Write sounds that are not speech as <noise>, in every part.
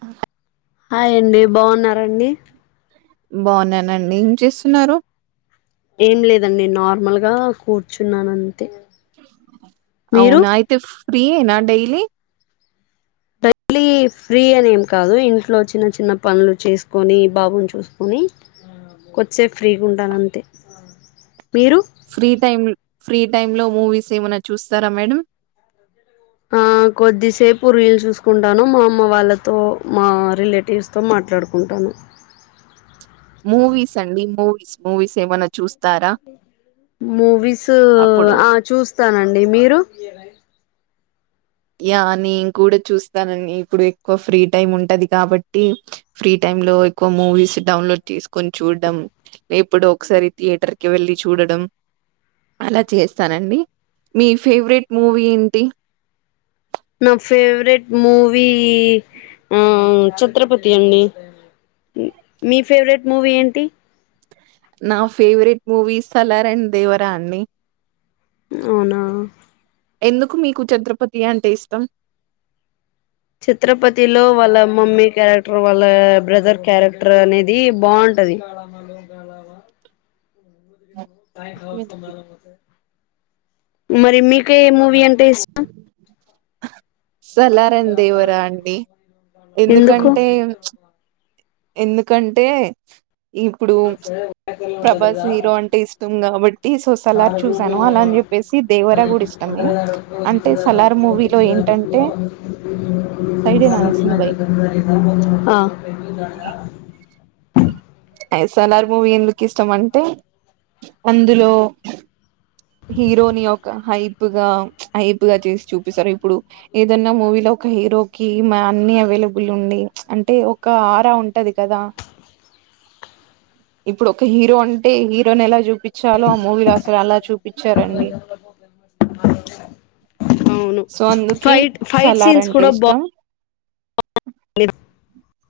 ఆ అాయండి బాగున్నారంండి బాగున్నానండి ఏం చేస్తున్నారు ఏం లేదండి నార్మల్ గా కూర్చున్నాను అంతే మీరు అవునా అయితే ఫ్రీ నా డైలీ ైలీ ఫ్రీ అనేం కాదు ఇంట్లో చిన్న చిన్న పనులు చేసుకొని బాబుని చూసుకొని కొచ్చేపు ఫ్రీగా ఉంటాను అంతే మీరు ఫ్రీ ఫ్రీ టైమ్ లో మూవీస్ ఏమైనా చూస్తారా మేడం ఆ కొద్దిసేపు రుయల్ చూసుకుంటాను మా అమ్మ వాళ్ళతో మా రిలేటివ్స్ తో మాట్ మాట్లాడుకుంటాను మూవీస్ అండి మూవీస్ మూవీస్ ఏమైనా చూస్తారా మూవీస్ అప్పుడు ఆ చూస్తానండి మీరు యా నేను కూడా చూస్తానని ఇప్పుడు ఎక్కువ ఫ్రీ టైమ్ ఉంటది కాబట్టి ఫ్రీ టైం లో ఎక్కువ మూవీస్ డౌన్లోడ్ చేసుకొని చూడడం లేప్పుడు ఒకసారి థియేటర్ కి వెళ్లి చూడడం అలా చేస్తానండి మీ ఫేవరెట్ మూవీ ఏంటి నా ఫేవరెట్ మూవీ ఆ ఛత్రపతి అండి మీ ఫేవరెట్ మూవీ ఏంటి నా ఫేవరెట్ మూవీ సలార్ అండ్ దేవరాన్ని అవునా ఎందుకు మీకు ఛత్ర్రపతి అంటే ఇష్టం చిత్రపతి లో వాళ్ళ మమ్మీ క్యారెక్టర్ వాళ్ళ బ్రదర్ క్యారెక్టర్ అనేది బాగు <inaudible> మరి మీక మూవీ అంట దేశ సలార దేవరా అండి ఎందుకు ఎందుకంటే ఎందుకంటే ఇప్పుడు ప్రభాస్ హీరో అంటే ఇష్టం కాబట్టి సో సలార్ చూసాను అలాని చెప్పే దేవరా గుడి ఇష్టమే అంటే సలార్ మూవీలో ఏంటంటే సైడే <inaudible> నానేసింది బై ఆ <inaudible> ఎస్ఎల్ఆర్ మూవీ లుక్ ఇష్టం అంటే అందులో హీరోని యొక్క హైప్గా హైప్గా చేసి చూపిస్తారు ఇప్పుడు ఏదన్నా మూవీలో ఒక హీరో క అన్ని అవైలబుల్ ఉండి అంటే ఒక ఆరా ఉంటది కదా ఇప్పుడు ఒక హీరో అంటే హీరోయిన్ ఎలా చూ పచ్చాలో ఆ మూవీలు అసలు అలా చూపించారండి అవును సో అందుకే ఫైట్ ఫైట్ సలార్ సీన్స్ అంటే కూడా బా ఇష్టం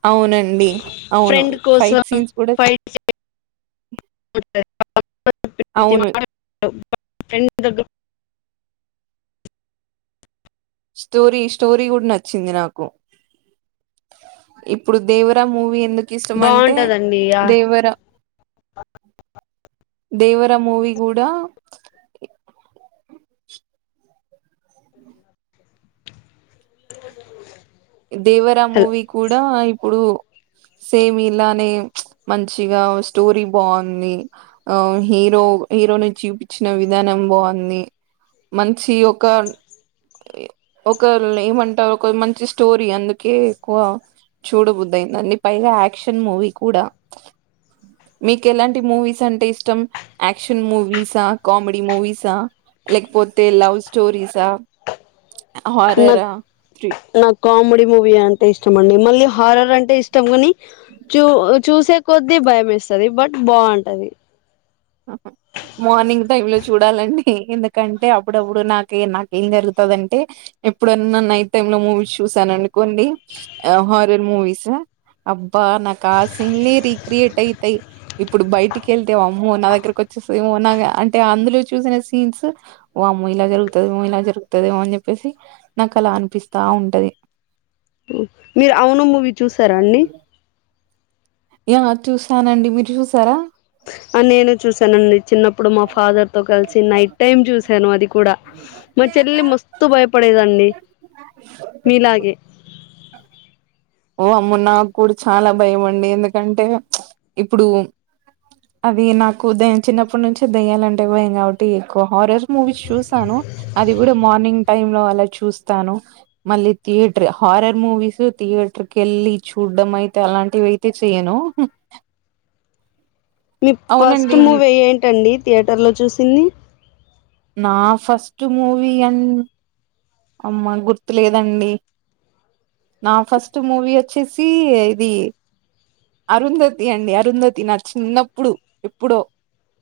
అవునండి అవును ఫ్రెండ్ కోసం ఫైట్ సీన్స్ కూడా ఫైట్ంటంది అవును <inaudible> స్టోరి స్టోరీ గూడా నచ్చింది నాకు ఇప్పుడు దేవర మూవీ ఎందుకు ఇష్టం అంటే బాగుంటదండి ఆ దేవర దేవర మూవి గూడా ఇ <inaudible> దేవర మూవీ కూడా ఎప్పు సేమ్ ఇలానే మంచిగా స్టోరీ బాంది హ హీరో హీరోను చూపిచ్చిన విధానం బాంది మంచి ఒక ఒకల్లేమంటారు ఒకలు మంచి స్టోరీ అందుకే ఎక్కువ చూడబుద్ధి అయిందండి పైగా యాక్షన్ మూవీ కూడా మీకు ఎలాంటి మూవీస్ అంటే ఇష్టం. యాక్షన్ మూవీసా, కామెడీ మూవీసా. లేకపోతే లవ్ స్టోరీస్ అ హార్రర్ నాకు ఆ నాకు కామెడీ మూవి అంటె ఇష్టమండి మళ్ మల్లి హారర్ అంటే ఇష్టం కాని చూ చూసే కొద్దీ భయమేస్తది బట్ బాంటది. <inaudible> మార్నింగ్ టైమ్ లొ చూడాలండి. ఎందుకంటే అప్పుడప్పుడు నాకు నాకేం జరుగుతాదం ఎప్పుడన్నా నైట్ టైమ్ లో మూవీస్ చూసాననుకోండి. హ హార్రర్ మూవీసు అబ్బా నాకు ఆ సీన్లే రీక్రియేట్ అయితయి ఇప్పుడు బయటికెళ్తే వామ్ అమ్మో నా దగ్గరకొచ్చేస్ మో నాకి అంటె అందులో చూసిన సీన్స్ వామ్మో ఇలా జరుగుతాదేమో ఇలా జరుగు గుతదేమో అని చెప్పేసి నాకు అలా అనిపిస్తా ఉంటది మీరు అవును మూవీ చూసారా అండి. యా చూసానండి. మీరు చూసారా నేను చూసానండి చిన్నప్పుడు మా ఫాదర్ తో కలిసి నైట్ టైమ్ చూసాను అది కుడా. మా చెల్లెలు మస్తు భయపడేది అన్ డి మీలాగే అమ్మో నాకు కూడా చాలా భయమండి ఎందుకంటే ఇప్పుడు అది నాకు దయ్యం చిన్నప్పటి నుంచే దయ్యాలంటే భయం కాబట్టి ఎక్కువ హారర్ మూవీస్ చూసాను అది గూడ మార్నింగ్ టైమ్ లో అలా చూస్తాను. మల్లి థియేటర్ హారర్ మూవీస్ థియేటర్ కెళ్ళి చూడ్డం అయితే అలాంటివయితే చెయ్యను. మీ ఫస్ట్ మూవీ ఏంటండి థియేటర్ లో చూసింది. నా ఫస్ట్ మూవి అన్ అమ్మ గుర్తులేదండి నా ఫస్ట్ మూవీ వచ్చేసీ ఇది అరుంధతి అండి అరుంధతి నా చిన్నప్పుడు ఎప్పుడో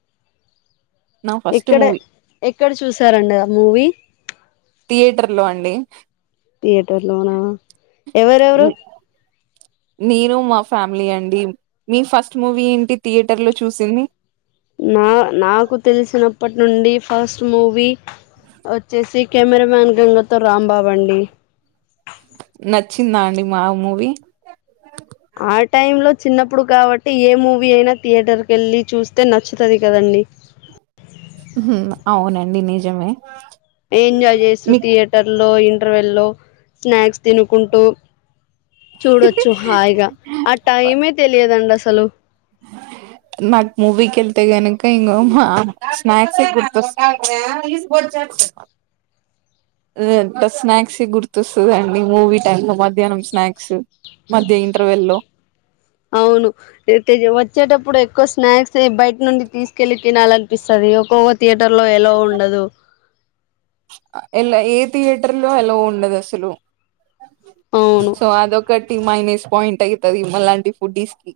<unintelligible> నా ఫస్ట్ ఇక్కడే మూవీ ఎక్కడ చూసారండి ఆ మూవీ థియేటర్ లో అండి థియేటర్ లోనా ఎవరెవరు నేను మా ఫ్యామిలీ అండి. మీ ఫస్ట్ మూవీ ఏంటి థియేటర్లో చూసిన్ నా నాకు తెలిసినప్పటి నుండి ఫస్ట్ మూవీ వచ్చేసి కెమెరామాన్ గంగతో రాంబాబు అండి నచ్చిందా అండి మా మూవీ ఆ టైమ్ లొ చిన్నప్పుడు కాబట్టి ఏ మూవీ అయినా థియేటర్ కెళ్లి చూస్తే నచ్చుతది కదం <inaudible> హుమ్ అవునండి నిజమే ఏంజాయ్ చేస్తూ మీ థియేటర్లో ఇంటర్వెల్లో స్నాక్స్ తినుకుంటూ చూడొచ్చు హాయిగా ఆ టైమే తెలియదండి అసలు మాకు మూవీ కి వెళ్తే గనుక ఇంగ స్నాక్స్ ఏ గుర్తొస్తా చెప్పు <unintelligible> లేద్ స్నాక్స్ గుర్తొస్తుందండి. మూవీ టైమ్ లో మధ్యాహ్నం స్నాక్స్ మధ్య ఇంటర్వెల్ లో అవును వచ్చేటప్పుడు ఎక్కువ స్నాక్స్ బయట్ నుండి తీసుకెళ్లి తినాలినిపిస్తది. ఈ ఒక్కొ థియేటర్ లో అలో ఉండదు ఎలా ఏ థియేటర్ లో ఎల్లో ఉండదు అసలు అవును సో అది ఒకట్ మైనస్ పాయింట్ ఐతది మాలాంటి ఫుడీస్కి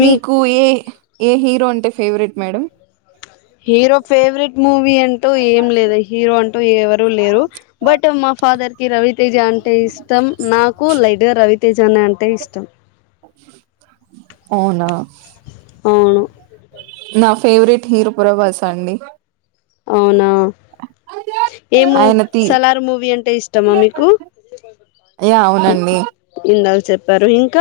మింక్ మీకు ఏ ఏ హీరో అంటే favourite madam hero favourite movie అంటూ ఏం లేదు హీరో అంటూ ఎవరు లేరు బట్ మా ఫాదర్ కి రవితేజ అంటే ఇష్టం నాకు లైట్ గా రవి జొన్న అంటే ఇష్టం అవునా అవును నా ఫేవరెట్ హీరో ప్రభాసా అండి అవునా ఏము ఆయన తీ సలార్ మూవీ అంటే ఇష్టమా మీకు య అవునండి ఇందాక చెప్పారు ఇంక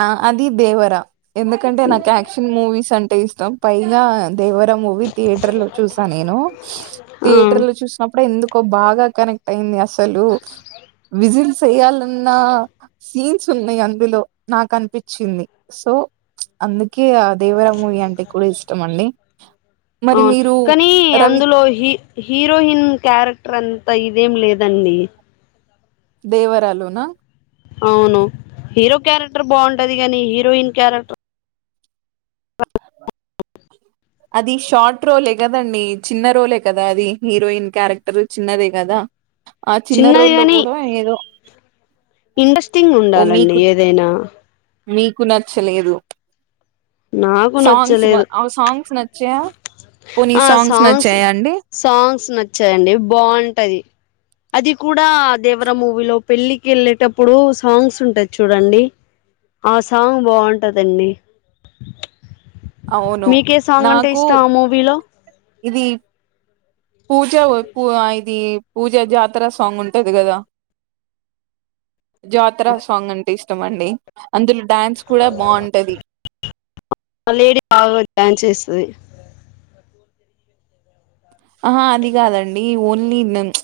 ఆ అది దేవరా ఎందుకంటే నాకు యాక్షన్ మూవీస్ అంటే ఇష్టం పైగా దేవర మూవీ థియేటర్ లో చూసా నేను ఆ థియేటర్ లో చూసినప్ డు ఎందుకో బాగా కనెక్ట్ అయింది అసలు విజిల్స్ ఎయాలన్న సీన్స్ ఉన్నాయి అందులో నాకు అనిపించింది సో అందుకే ఇగ దేవర మూవీ అంటే కూడా ఇష్టం అండి మరి అవును మీరు కానీ రవి అందులో హీ హీరోయిన్ క్యారెక్టర్ అంతా ఇ ఎం లేదండి దేవర లోన అవును హీరో క్యారెక్టర్ బాగుంటది గాని హీరోయిన్ క్యారెక్టర్ అది షార్ట్ రోలే కదండి చిన్న రోలే కదా అది హీరోయిన్ క్యారెక్టర్ చిన్నదే కదా ఆ చిన్న చిన్నది రోల్ గాని కూడా ఏదో ఇంట్రెస్టింగ్ ఓ ఉండాలండి మీకు ఏదైనా మీకు నచ్చలేదు నాకు సాంగ్స్ నచ్చలేదు ఆ సాంగ్స్ నచ్చా ఆ సాంగ్స్ సాంగ్స్ నచ్చాయండి బాగుంటది అది కూడా దేవరా మూవీలో పెళ్ళికి వెళ్ళేటప్పుడు సాంగ్స్ ఉంటాయి చూడండి ఆ సాంగ్ బాగుంటదండి అవును మీకే సాంగ్ అంటే నాకు ఇష్టం ఆ మూవీలో ఇది పూజ పూ ఇది పూజ జాతర సాంగ్ ఉంటది కదా జాతర సాంగ్ అంటే ఇష్టం అండి అందులో డ్యాన్స్ కూడా బాగుంటది మలేడీ బాగా డ్యాన్స్ చేస్తది ఆహా అది కాదండి ఓన్లీ <unintelligible>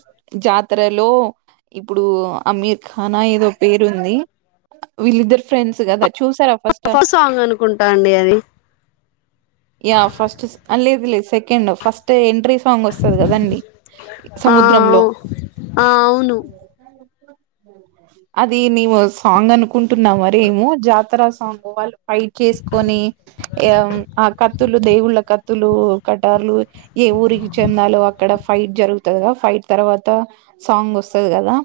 జాతరలో ఇప్పుడు అమీర్ ఖానా ఏదో పేరుంది వీళ్ళిద్దరు ఫ్రెండ్స్ కద చూసారా ఫస్ట్ ఫస్ సాంగ్ అనుకుంటా అండి అది యా ఫస్ట్ అల్ర్లిబిల్లీ సెకెండ్ ఫస్ట్ ఎంట్రీ సాంగ్ వస్తది కదండి ఆ సముద్రంలో ఆ అవును అది నీవు సాంగ్ అనుకుంటున్నా మరేమో జాతర సాంగ్ వాళ్ళు ఫైట్ చేసుకొని ఎ ఆ కత్తులు దేవుళ్ళ కత్తులు కటార్లు ఏ ఊరికి చెందాలో అక్కడ ఫైట్ జరుగుతది ఫైట్ తర్వాత సాంగ్ వస్తది కదా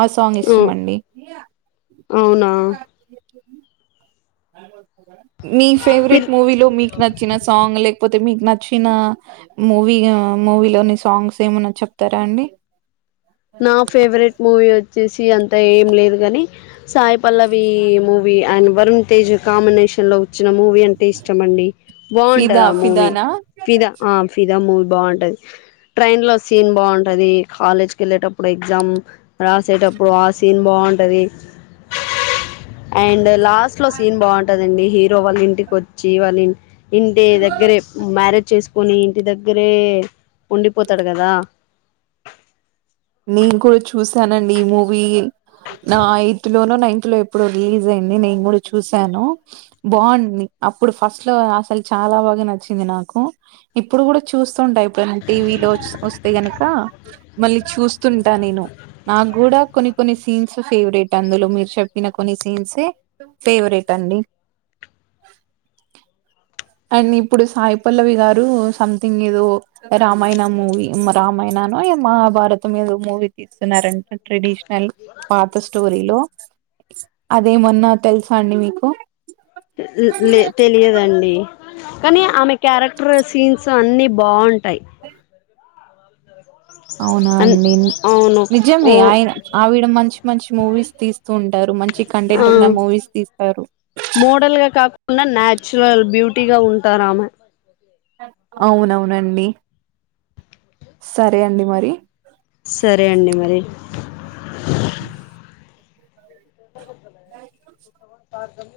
ఆ సాంగ్ ఇష్టం అండి అవునా మీ ఫేవరెట్ మీరు మూవీలో మీకు నచ్చిన సాంగ్ లేకపోతే అయితే మీకు నచ్చిన మూవీ మూవీలోని సాంగ్స్ ఏమన్నా చెప్తారా అండి <inaudible> చేసి అంత ఏం లేదు కానీ సాయి పల్లవి మూవీ ఆయన వరుణ్ తేజ్ కాంబినేషన్ లో వచ్చినం. మూవీ అంటే ఇష్టమండి, బాగుంటది ఫిదా ఆ మూవీ, ఫిదానా ఫిదా ఆ ఫిదా మూవీ బాగుంటది, ట్రైన్ లో సీన్ బాగుంటది కాలేజ్ కెళ్ళేటప్పుడు ఎగ్జామ్ రాసేటప్పుడు ఆ సీన్ బాగుంటది. అండ్ లాస్ట్ లో సీన్ బాగుంటదండి, హీరో వాళ్ళ ఇంటికి వచ్చి వాళ్ళ ఇ ఇంటి దగ్గరే మ్యారేజ్ చేసుకొని, ఇంటి దగ్గరే ఉండిపోతాడు గదా. నేను కూడా చూసానండి ఈ మూవీ, నా ఎయిత్ లోనో నైన్ లో ఎప్పుడో రిలీజ్ అయింది, నేను గుడ చూసాను బాగుంది, అప్పుడు ఫస్ట్ అసలు చా చాలా బాగా నచ్చింది నాకు, ఇప్పుడు గుడ చూస్తంటా ఎప్పుడైనా టీవీలో ఓ వస్తే గనుక ద చూస్తుంటా నేను, నాకు గుడ కొన్ని కొన్ని సీన్స్ ఫేవరెట్ అందులో, మీరు చెప్పిన కొన్ని సీన్స్ సే ఫేవరెట్ అండి. <inaudible> అండ్ ఇప్పుడు సాయి పల్లవి గారు సంథింగ్ ఏదో రామాయణ మూవీ రామాయణ నో మహాభారతం ఏదో మీద మూవీ తీస్తున్నారంట ట్రెడిషనల్ పాత స్టోరీలో, అదే మ న తెలుసా అండి మీకు? లే తెలియదండి కానీ ఆమె క్యారెక్టర్ సీన్స్ అన్ని బాగుంటయి. అవునా అన్ అండి. అవును నిజమే ఓ ఆయన ఆవిడ మంచి మంచి మూవీస్ తీస్తూ ఉంటారు, మంచి కంటెంట్ ఉన్న మూవీస్ తీస్ టారు మోడల్ గా కాకుండా, నాచురల్ బ్యూటీగా ఉంటారామె. అవునవునండి, సరే అండి మరి. సరే అండి మరి. <inaudible> బ పార్థము